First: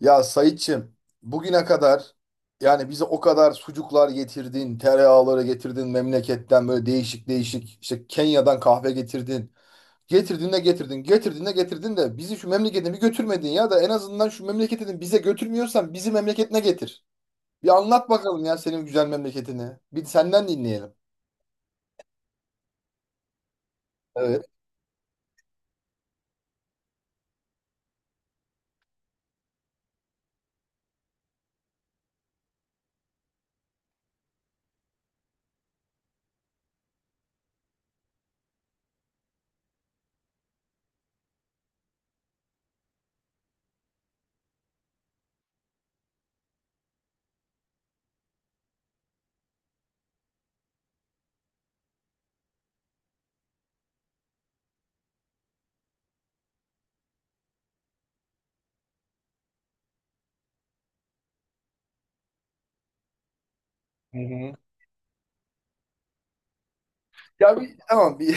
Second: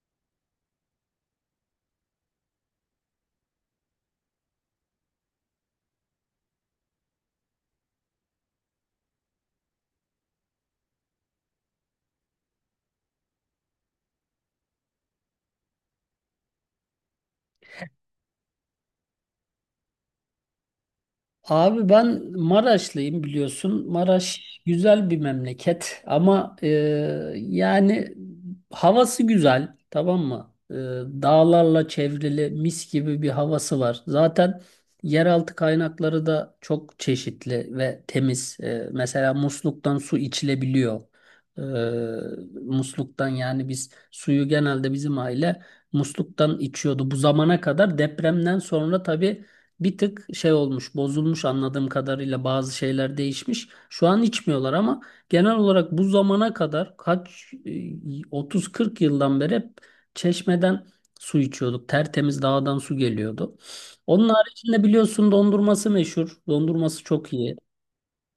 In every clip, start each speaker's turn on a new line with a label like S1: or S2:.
S1: Ya Saitçim, bugüne kadar yani bize o kadar sucuklar getirdin, tereyağları getirdin memleketten böyle değişik değişik işte Kenya'dan kahve getirdin. Getirdin de getirdin, getirdin de getirdin de bizi şu memleketine bir götürmedin ya da en azından şu memleketini bize götürmüyorsan bizi memleketine getir. Bir anlat bakalım ya senin güzel memleketini. Bir senden dinleyelim.
S2: Abi ben Maraşlıyım biliyorsun. Maraş
S1: Evet.
S2: güzel bir memleket ama yani havası güzel, tamam mı? Dağlarla çevrili mis gibi bir havası var. Zaten yeraltı kaynakları da çok çeşitli ve temiz. Mesela musluktan su içilebiliyor. E, Musluktan yani biz suyu genelde bizim aile musluktan içiyordu. Bu zamana kadar depremden sonra tabii bir tık şey olmuş, bozulmuş, anladığım kadarıyla bazı şeyler değişmiş. Şu an içmiyorlar ama genel olarak bu zamana kadar kaç 30-40 yıldan beri hep çeşmeden su içiyorduk. Tertemiz dağdan su geliyordu.
S1: Hı
S2: Onun
S1: hı.
S2: haricinde biliyorsun dondurması meşhur. Dondurması çok iyi.
S1: Ya bir, tamam bir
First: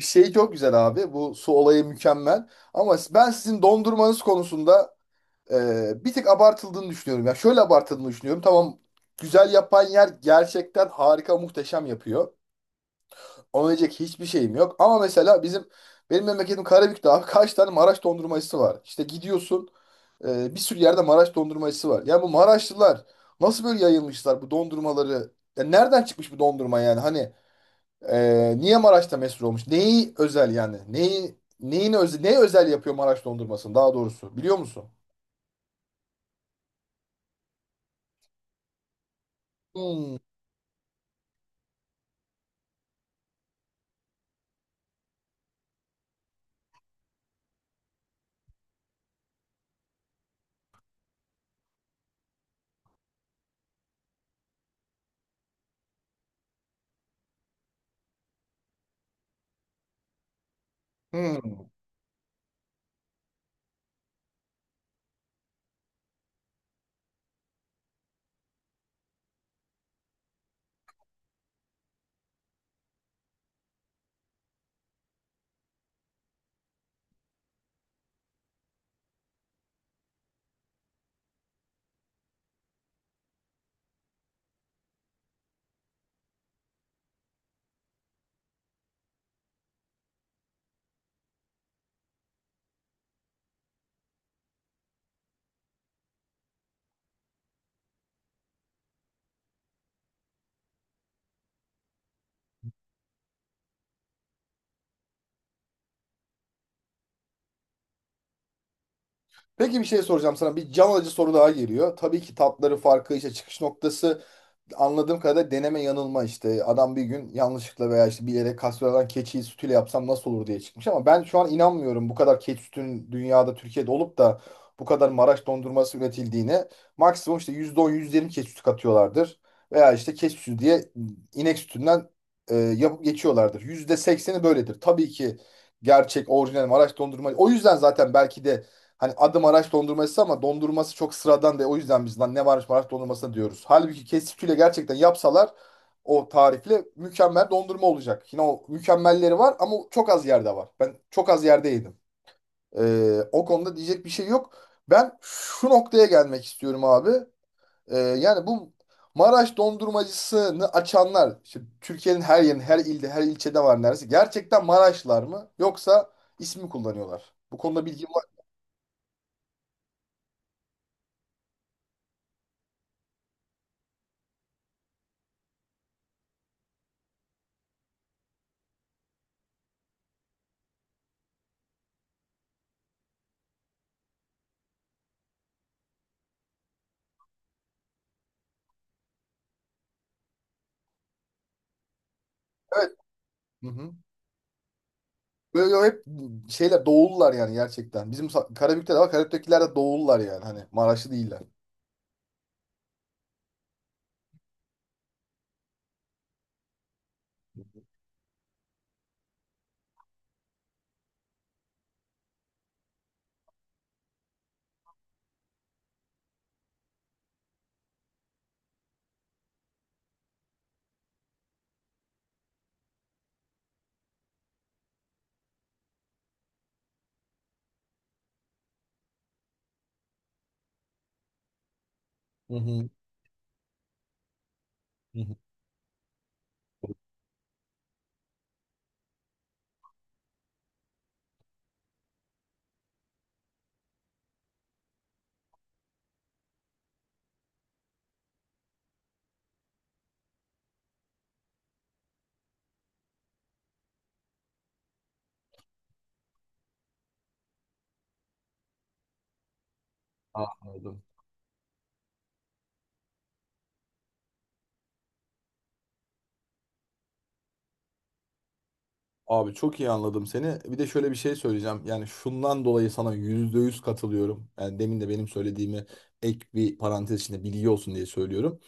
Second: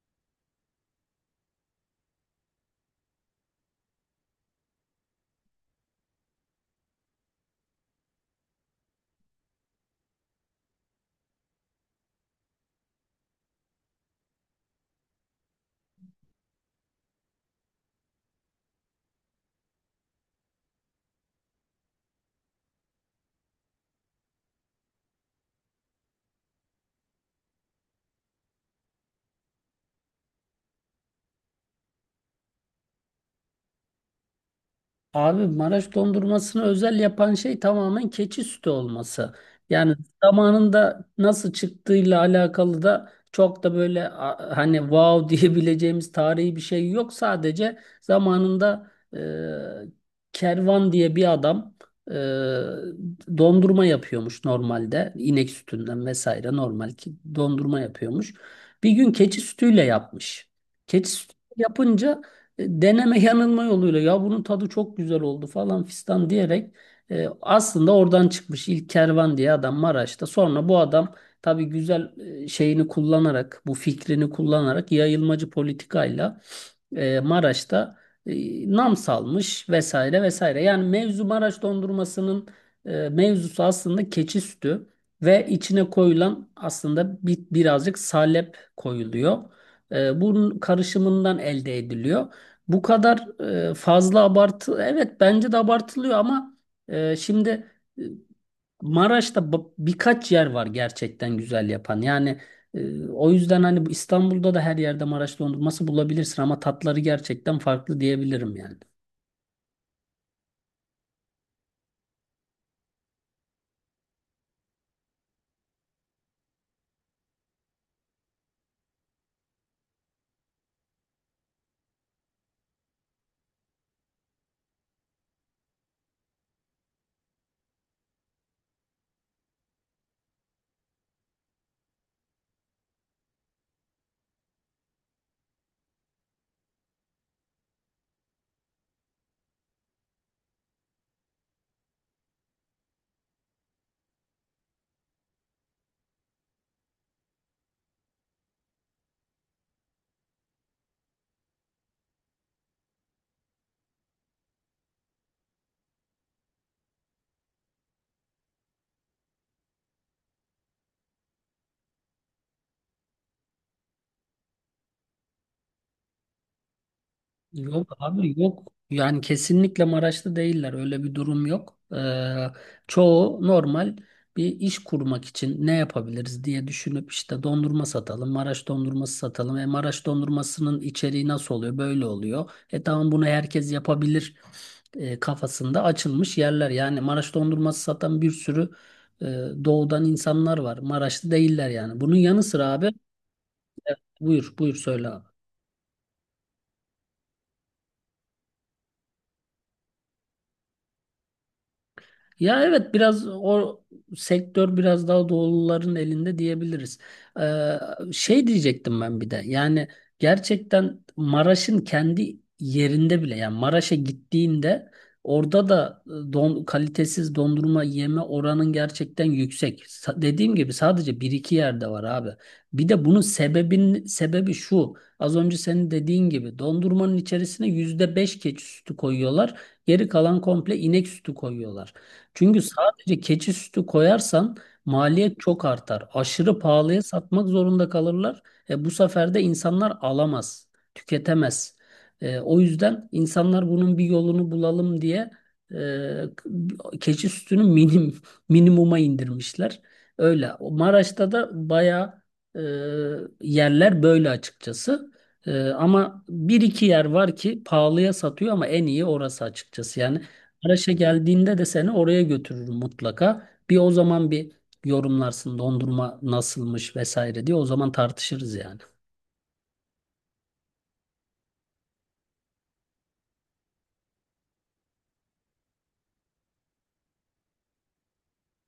S1: şey çok güzel abi. Bu su olayı mükemmel. Ama ben sizin dondurmanız konusunda bir tık abartıldığını düşünüyorum. Ya şöyle abartıldığını düşünüyorum. Tamam güzel yapan yer gerçekten harika muhteşem yapıyor. Ona diyecek hiçbir şeyim yok. Ama mesela bizim benim memleketim Karabük'te abi kaç tane Maraş dondurmacısı var. İşte gidiyorsun bir sürü yerde Maraş dondurmacısı var. Yani bu Maraşlılar nasıl böyle yayılmışlar bu dondurmaları? Ya nereden çıkmış bu dondurma yani? Hani niye Maraş'ta meşhur olmuş? Neyi özel yani? Neyi neyin özel, ne özel yapıyor Maraş dondurmasını daha doğrusu biliyor musun?
S2: Abi Maraş dondurmasını özel yapan şey tamamen keçi sütü olması. Yani
S1: Hmm.
S2: zamanında nasıl çıktığıyla alakalı da çok da böyle hani wow diyebileceğimiz tarihi bir şey yok. Sadece zamanında Kervan diye bir adam e, dondurma yapıyormuş normalde. İnek sütünden vesaire normal ki dondurma yapıyormuş. Bir gün keçi sütüyle yapmış. Keçi sütü
S1: Hmm.
S2: yapınca deneme yanılma yoluyla ya bunun tadı çok güzel oldu falan fistan diyerek aslında oradan çıkmış ilk kervan diye adam Maraş'ta. Sonra bu adam tabii güzel şeyini kullanarak bu fikrini kullanarak yayılmacı politikayla Maraş'ta nam salmış vesaire vesaire. Yani mevzu Maraş dondurmasının mevzusu aslında keçi sütü ve içine koyulan aslında birazcık salep koyuluyor. Bunun karışımından elde ediliyor. Bu kadar fazla abartı, evet bence de abartılıyor ama şimdi e, Maraş'ta birkaç yer var gerçekten güzel yapan. Yani o yüzden hani bu İstanbul'da da her yerde Maraş dondurması bulabilirsin ama tatları gerçekten farklı diyebilirim yani.
S1: Peki bir şey soracağım sana. Bir can alıcı soru daha geliyor. Tabii ki tatları farkı işte çıkış noktası anladığım kadarıyla deneme yanılma işte. Adam bir gün yanlışlıkla veya işte bilerek kastroladan keçi sütüyle yapsam nasıl olur diye çıkmış ama ben şu an inanmıyorum bu kadar keçi sütünün dünyada Türkiye'de olup da bu kadar Maraş dondurması üretildiğine. Maksimum işte %10 %20 keçi sütü katıyorlardır. Veya işte keçi sütü diye inek sütünden yapıp geçiyorlardır. %80'i böyledir. Tabii ki gerçek orijinal Maraş dondurma. O yüzden zaten belki de hani adım Maraş dondurması ama dondurması çok sıradan de o yüzden biz lan ne varmış Maraş dondurması diyoruz. Halbuki kesitüyle gerçekten yapsalar o tarifle mükemmel dondurma olacak. Yine o mükemmelleri var ama çok az yerde var. Ben çok az yerde yedim. O konuda diyecek bir şey yok. Ben şu noktaya gelmek istiyorum abi. Yani bu Maraş dondurmacısını açanlar, işte Türkiye'nin her yerinde, her ilde, her ilçede var neredeyse. Gerçekten Maraşlar mı yoksa ismi kullanıyorlar? Bu konuda
S2: Yok
S1: bilgim var.
S2: abi, yok. Yani kesinlikle Maraşlı değiller. Öyle bir durum yok. Çoğu normal bir iş kurmak için ne yapabiliriz diye düşünüp işte dondurma satalım, Maraş dondurması satalım. E, Maraş dondurmasının içeriği nasıl oluyor? Böyle oluyor. E, tamam, bunu herkes yapabilir kafasında açılmış yerler. Yani Maraş dondurması satan bir sürü e, doğudan insanlar var. Maraşlı değiller yani. Bunun yanı sıra abi,
S1: Evet. Hı hı.
S2: buyur buyur söyle abi.
S1: Böyle hep şeyler doğullar yani gerçekten. Bizim Karabük'te de var. Karabük'tekiler de doğullar yani. Hani Maraşlı değiller.
S2: Ya evet, biraz o sektör biraz daha doğuluların elinde diyebiliriz. Ee, Şey diyecektim, ben bir de yani gerçekten Maraş'ın kendi yerinde bile, yani Maraş'a gittiğinde orada da kalitesiz dondurma yeme oranın gerçekten yüksek. Dediğim gibi sadece bir iki yerde var abi. Bir de bunun sebebi şu, az önce senin dediğin gibi dondurmanın içerisine %5 keçi sütü koyuyorlar. Geri kalan komple inek sütü koyuyorlar.
S1: Hı
S2: Çünkü
S1: hı,
S2: sadece keçi sütü koyarsan
S1: hı hı.
S2: maliyet çok artar. Aşırı pahalıya satmak zorunda kalırlar. Bu sefer de insanlar alamaz, tüketemez. O yüzden insanlar bunun bir yolunu bulalım diye e, keçi sütünü minimuma indirmişler. Öyle. O Maraş'ta da bayağı e, yerler böyle, açıkçası. Ama bir iki yer var ki pahalıya satıyor ama en iyi orası, açıkçası. Yani Maraş'a
S1: Anladım.
S2: geldiğinde de seni oraya götürürüm mutlaka. Bir o zaman bir yorumlarsın dondurma nasılmış vesaire diye, o zaman tartışırız yani.
S1: Abi çok iyi anladım seni. Bir de şöyle bir şey söyleyeceğim. Yani şundan dolayı sana %100 katılıyorum. Yani demin de benim söylediğimi ek bir parantez içinde bilgi olsun diye söylüyorum.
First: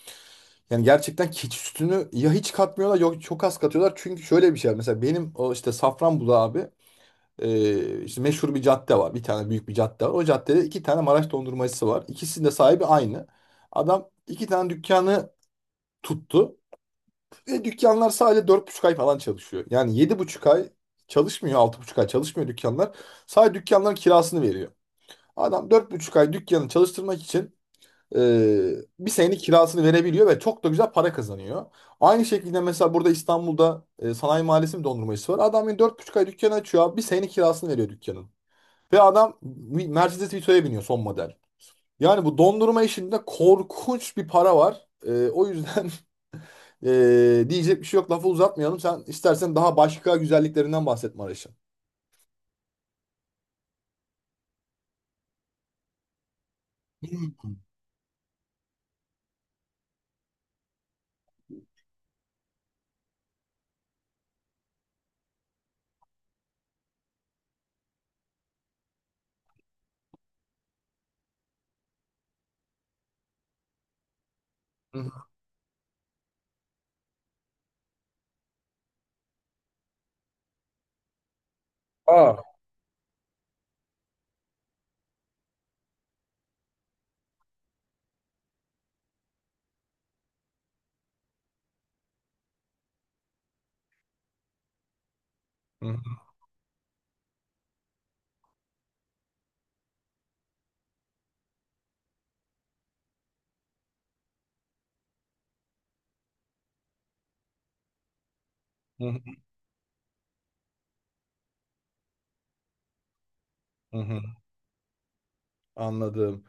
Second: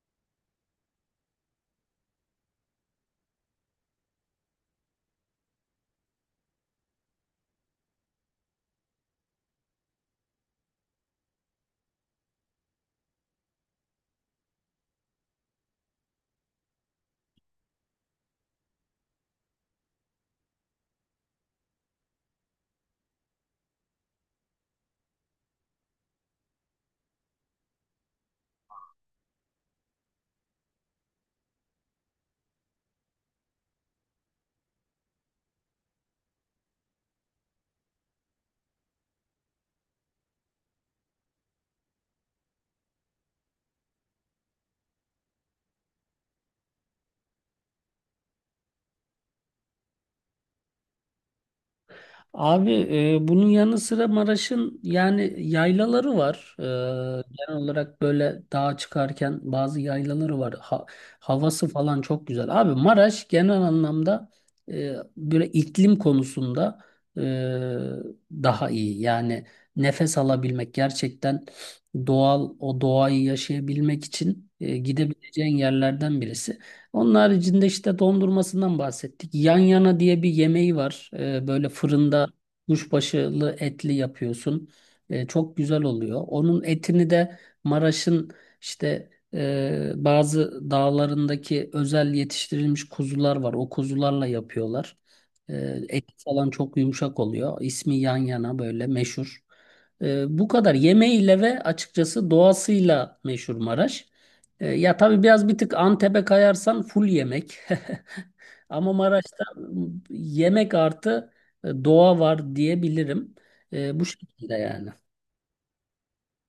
S1: Yani gerçekten keçi sütünü ya hiç katmıyorlar yok çok az katıyorlar. Çünkü şöyle bir şey var. Mesela benim o işte Safranbolu abi. İşte meşhur bir cadde var. Bir tane büyük bir cadde var. O caddede iki tane Maraş dondurmacısı var. İkisinin de sahibi aynı. Adam iki tane dükkanı tuttu. Ve dükkanlar sadece 4,5 ay falan çalışıyor. Yani 7,5 ay çalışmıyor. 6,5 ay çalışmıyor dükkanlar. Sadece dükkanların kirasını veriyor. Adam 4,5 ay dükkanı çalıştırmak için e, bir senenin kirasını verebiliyor ve çok da güzel para kazanıyor. Aynı şekilde mesela burada İstanbul'da Sanayi Mahallesi bir dondurmacısı var. Adam yani 4,5 ay dükkanı açıyor abi. Bir senenin kirasını veriyor dükkanın. Ve adam Mercedes Vito'ya biniyor son model. Yani bu dondurma işinde korkunç bir para var. O yüzden diyecek bir şey yok. Lafı uzatmayalım. Sen istersen daha başka güzelliklerinden bahset Maraş'ın.
S2: Abi, bunun yanı sıra Maraş'ın yani yaylaları var. Genel olarak böyle dağa çıkarken bazı yaylaları var. Havası falan çok güzel. Abi Maraş genel anlamda böyle iklim konusunda e, daha iyi. Yani nefes alabilmek, gerçekten doğal o doğayı yaşayabilmek için gidebileceğin yerlerden birisi. Onun haricinde işte dondurmasından bahsettik. Yan yana diye bir yemeği var. Böyle fırında
S1: Aa.
S2: kuşbaşılı etli yapıyorsun. Çok güzel oluyor. Onun etini de Maraş'ın işte bazı dağlarındaki özel yetiştirilmiş kuzular var. O kuzularla yapıyorlar.
S1: Hı
S2: Et falan çok yumuşak oluyor. İsmi yan yana böyle meşhur. Bu kadar yemeğiyle ve açıkçası doğasıyla meşhur Maraş. Ya tabii biraz bir tık Antep'e kayarsan full yemek. Ama
S1: hı
S2: Maraş'ta yemek artı doğa var diyebilirim.
S1: hı
S2: Bu
S1: hı hı.
S2: şekilde yani.
S1: Anladım.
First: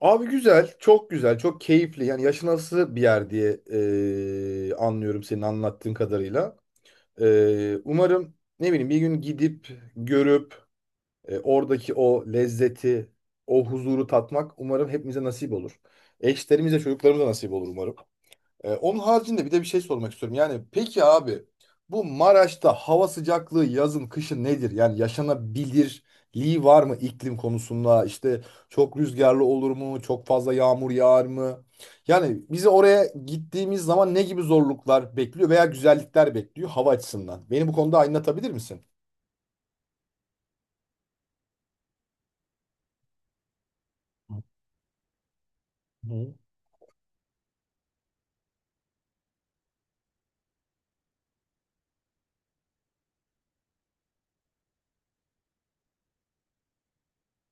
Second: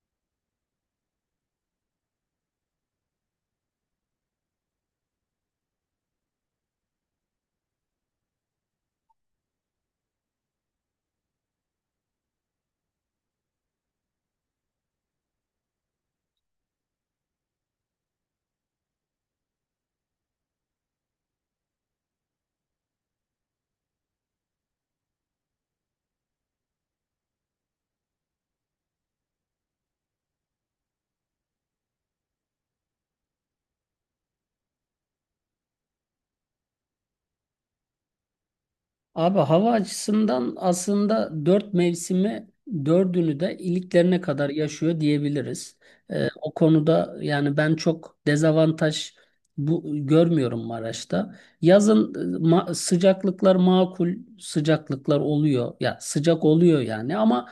S1: Abi güzel, çok güzel, çok keyifli. Yani yaşanası bir yer diye anlıyorum senin anlattığın kadarıyla. Umarım ne bileyim bir gün gidip görüp oradaki o lezzeti, o huzuru tatmak umarım hepimize nasip olur. Eşlerimize, çocuklarımıza nasip olur umarım. Onun haricinde bir de bir şey sormak istiyorum. Yani peki abi bu Maraş'ta hava sıcaklığı yazın kışın nedir? Yani yaşanabilirliği var mı iklim konusunda? İşte çok rüzgarlı olur mu? Çok fazla yağmur yağar mı? Yani bizi oraya gittiğimiz zaman ne gibi zorluklar bekliyor veya güzellikler bekliyor hava açısından? Beni bu konuda aydınlatabilir misin?
S2: Abi hava açısından aslında dört mevsimi, dördünü de iliklerine
S1: Hı.
S2: kadar yaşıyor diyebiliriz. O konuda yani ben çok dezavantaj bu görmüyorum Maraş'ta. Yazın sıcaklıklar, makul sıcaklıklar oluyor. Ya sıcak oluyor yani ama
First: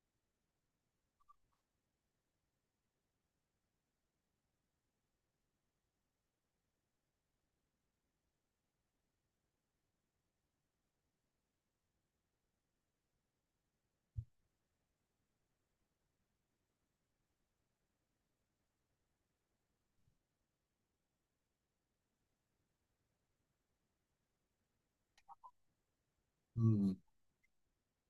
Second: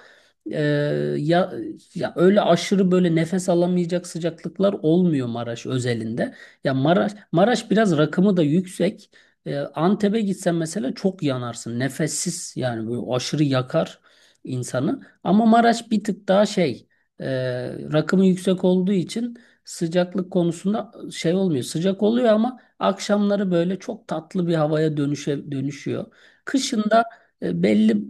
S2: e, ya ya öyle aşırı böyle nefes alamayacak sıcaklıklar olmuyor Maraş özelinde. Ya Maraş biraz rakımı da yüksek. Antep'e gitsen mesela çok yanarsın. Nefessiz yani böyle aşırı yakar insanı. Ama Maraş bir tık daha şey, e, rakımı yüksek olduğu için sıcaklık konusunda şey olmuyor. Sıcak oluyor ama akşamları böyle çok tatlı bir havaya dönüşüyor.
S1: Hmm.
S2: Kışında belli,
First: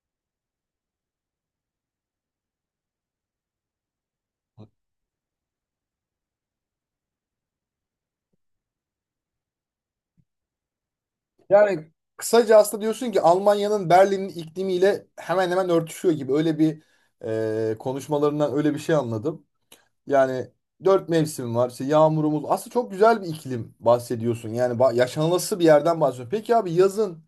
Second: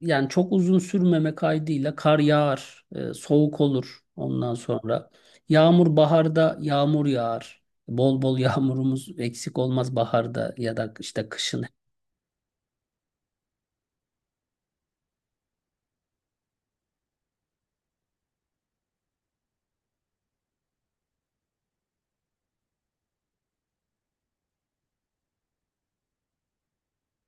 S2: yani çok uzun sürmeme kaydıyla kar yağar, soğuk olur ondan sonra. Yağmur, baharda yağmur yağar. Bol bol yağmurumuz eksik olmaz baharda ya da işte kışın.
S1: Yani kısaca aslında diyorsun ki Almanya'nın Berlin'in iklimiyle hemen hemen örtüşüyor gibi. Öyle bir konuşmalarından öyle bir şey anladım. Yani dört mevsim var. İşte yağmurumuz. Aslında çok güzel bir iklim bahsediyorsun. Yani yaşanılası bir yerden bahsediyorsun. Peki abi yazın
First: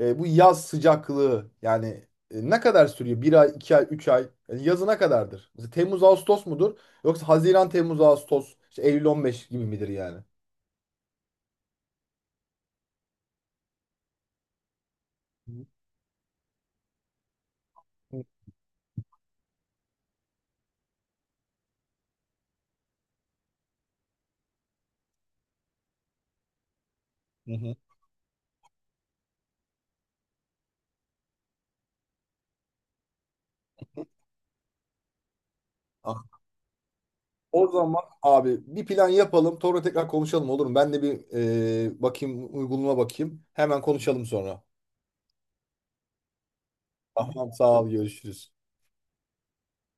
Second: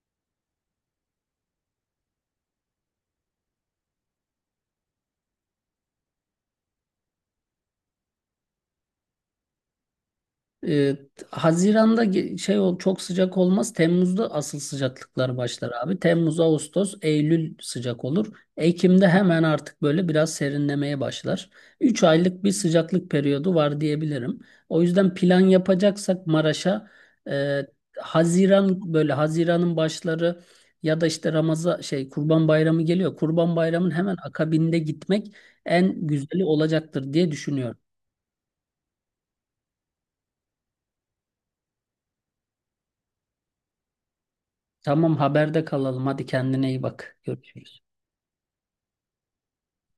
S1: bu yaz sıcaklığı yani ne kadar sürüyor? Bir ay, 2 ay, 3 ay. Yani yazı ne kadardır? Mesela Temmuz, Ağustos mudur? Yoksa Haziran, Temmuz, Ağustos, işte Eylül 15 gibi midir yani?
S2: Ee, Haziran'da çok sıcak olmaz. Temmuz'da asıl sıcaklıklar başlar abi. Temmuz, Ağustos, Eylül sıcak olur. Ekim'de hemen artık böyle biraz serinlemeye başlar. 3 aylık bir sıcaklık periyodu var diyebilirim. O yüzden plan yapacaksak Maraş'a
S1: Hı
S2: e,
S1: hı.
S2: Haziran böyle Haziran'ın başları ya da işte Ramazan şey Kurban Bayramı geliyor. Kurban Bayramı'nın hemen akabinde gitmek en güzeli olacaktır diye
S1: O
S2: düşünüyorum.
S1: zaman abi bir plan yapalım. Sonra tekrar konuşalım olur mu? Ben de bir bakayım uygulama bakayım. Hemen konuşalım sonra.
S2: Tamam, haberde kalalım. Hadi kendine iyi bak.
S1: Tamam
S2: Görüşürüz.
S1: sağ ol görüşürüz.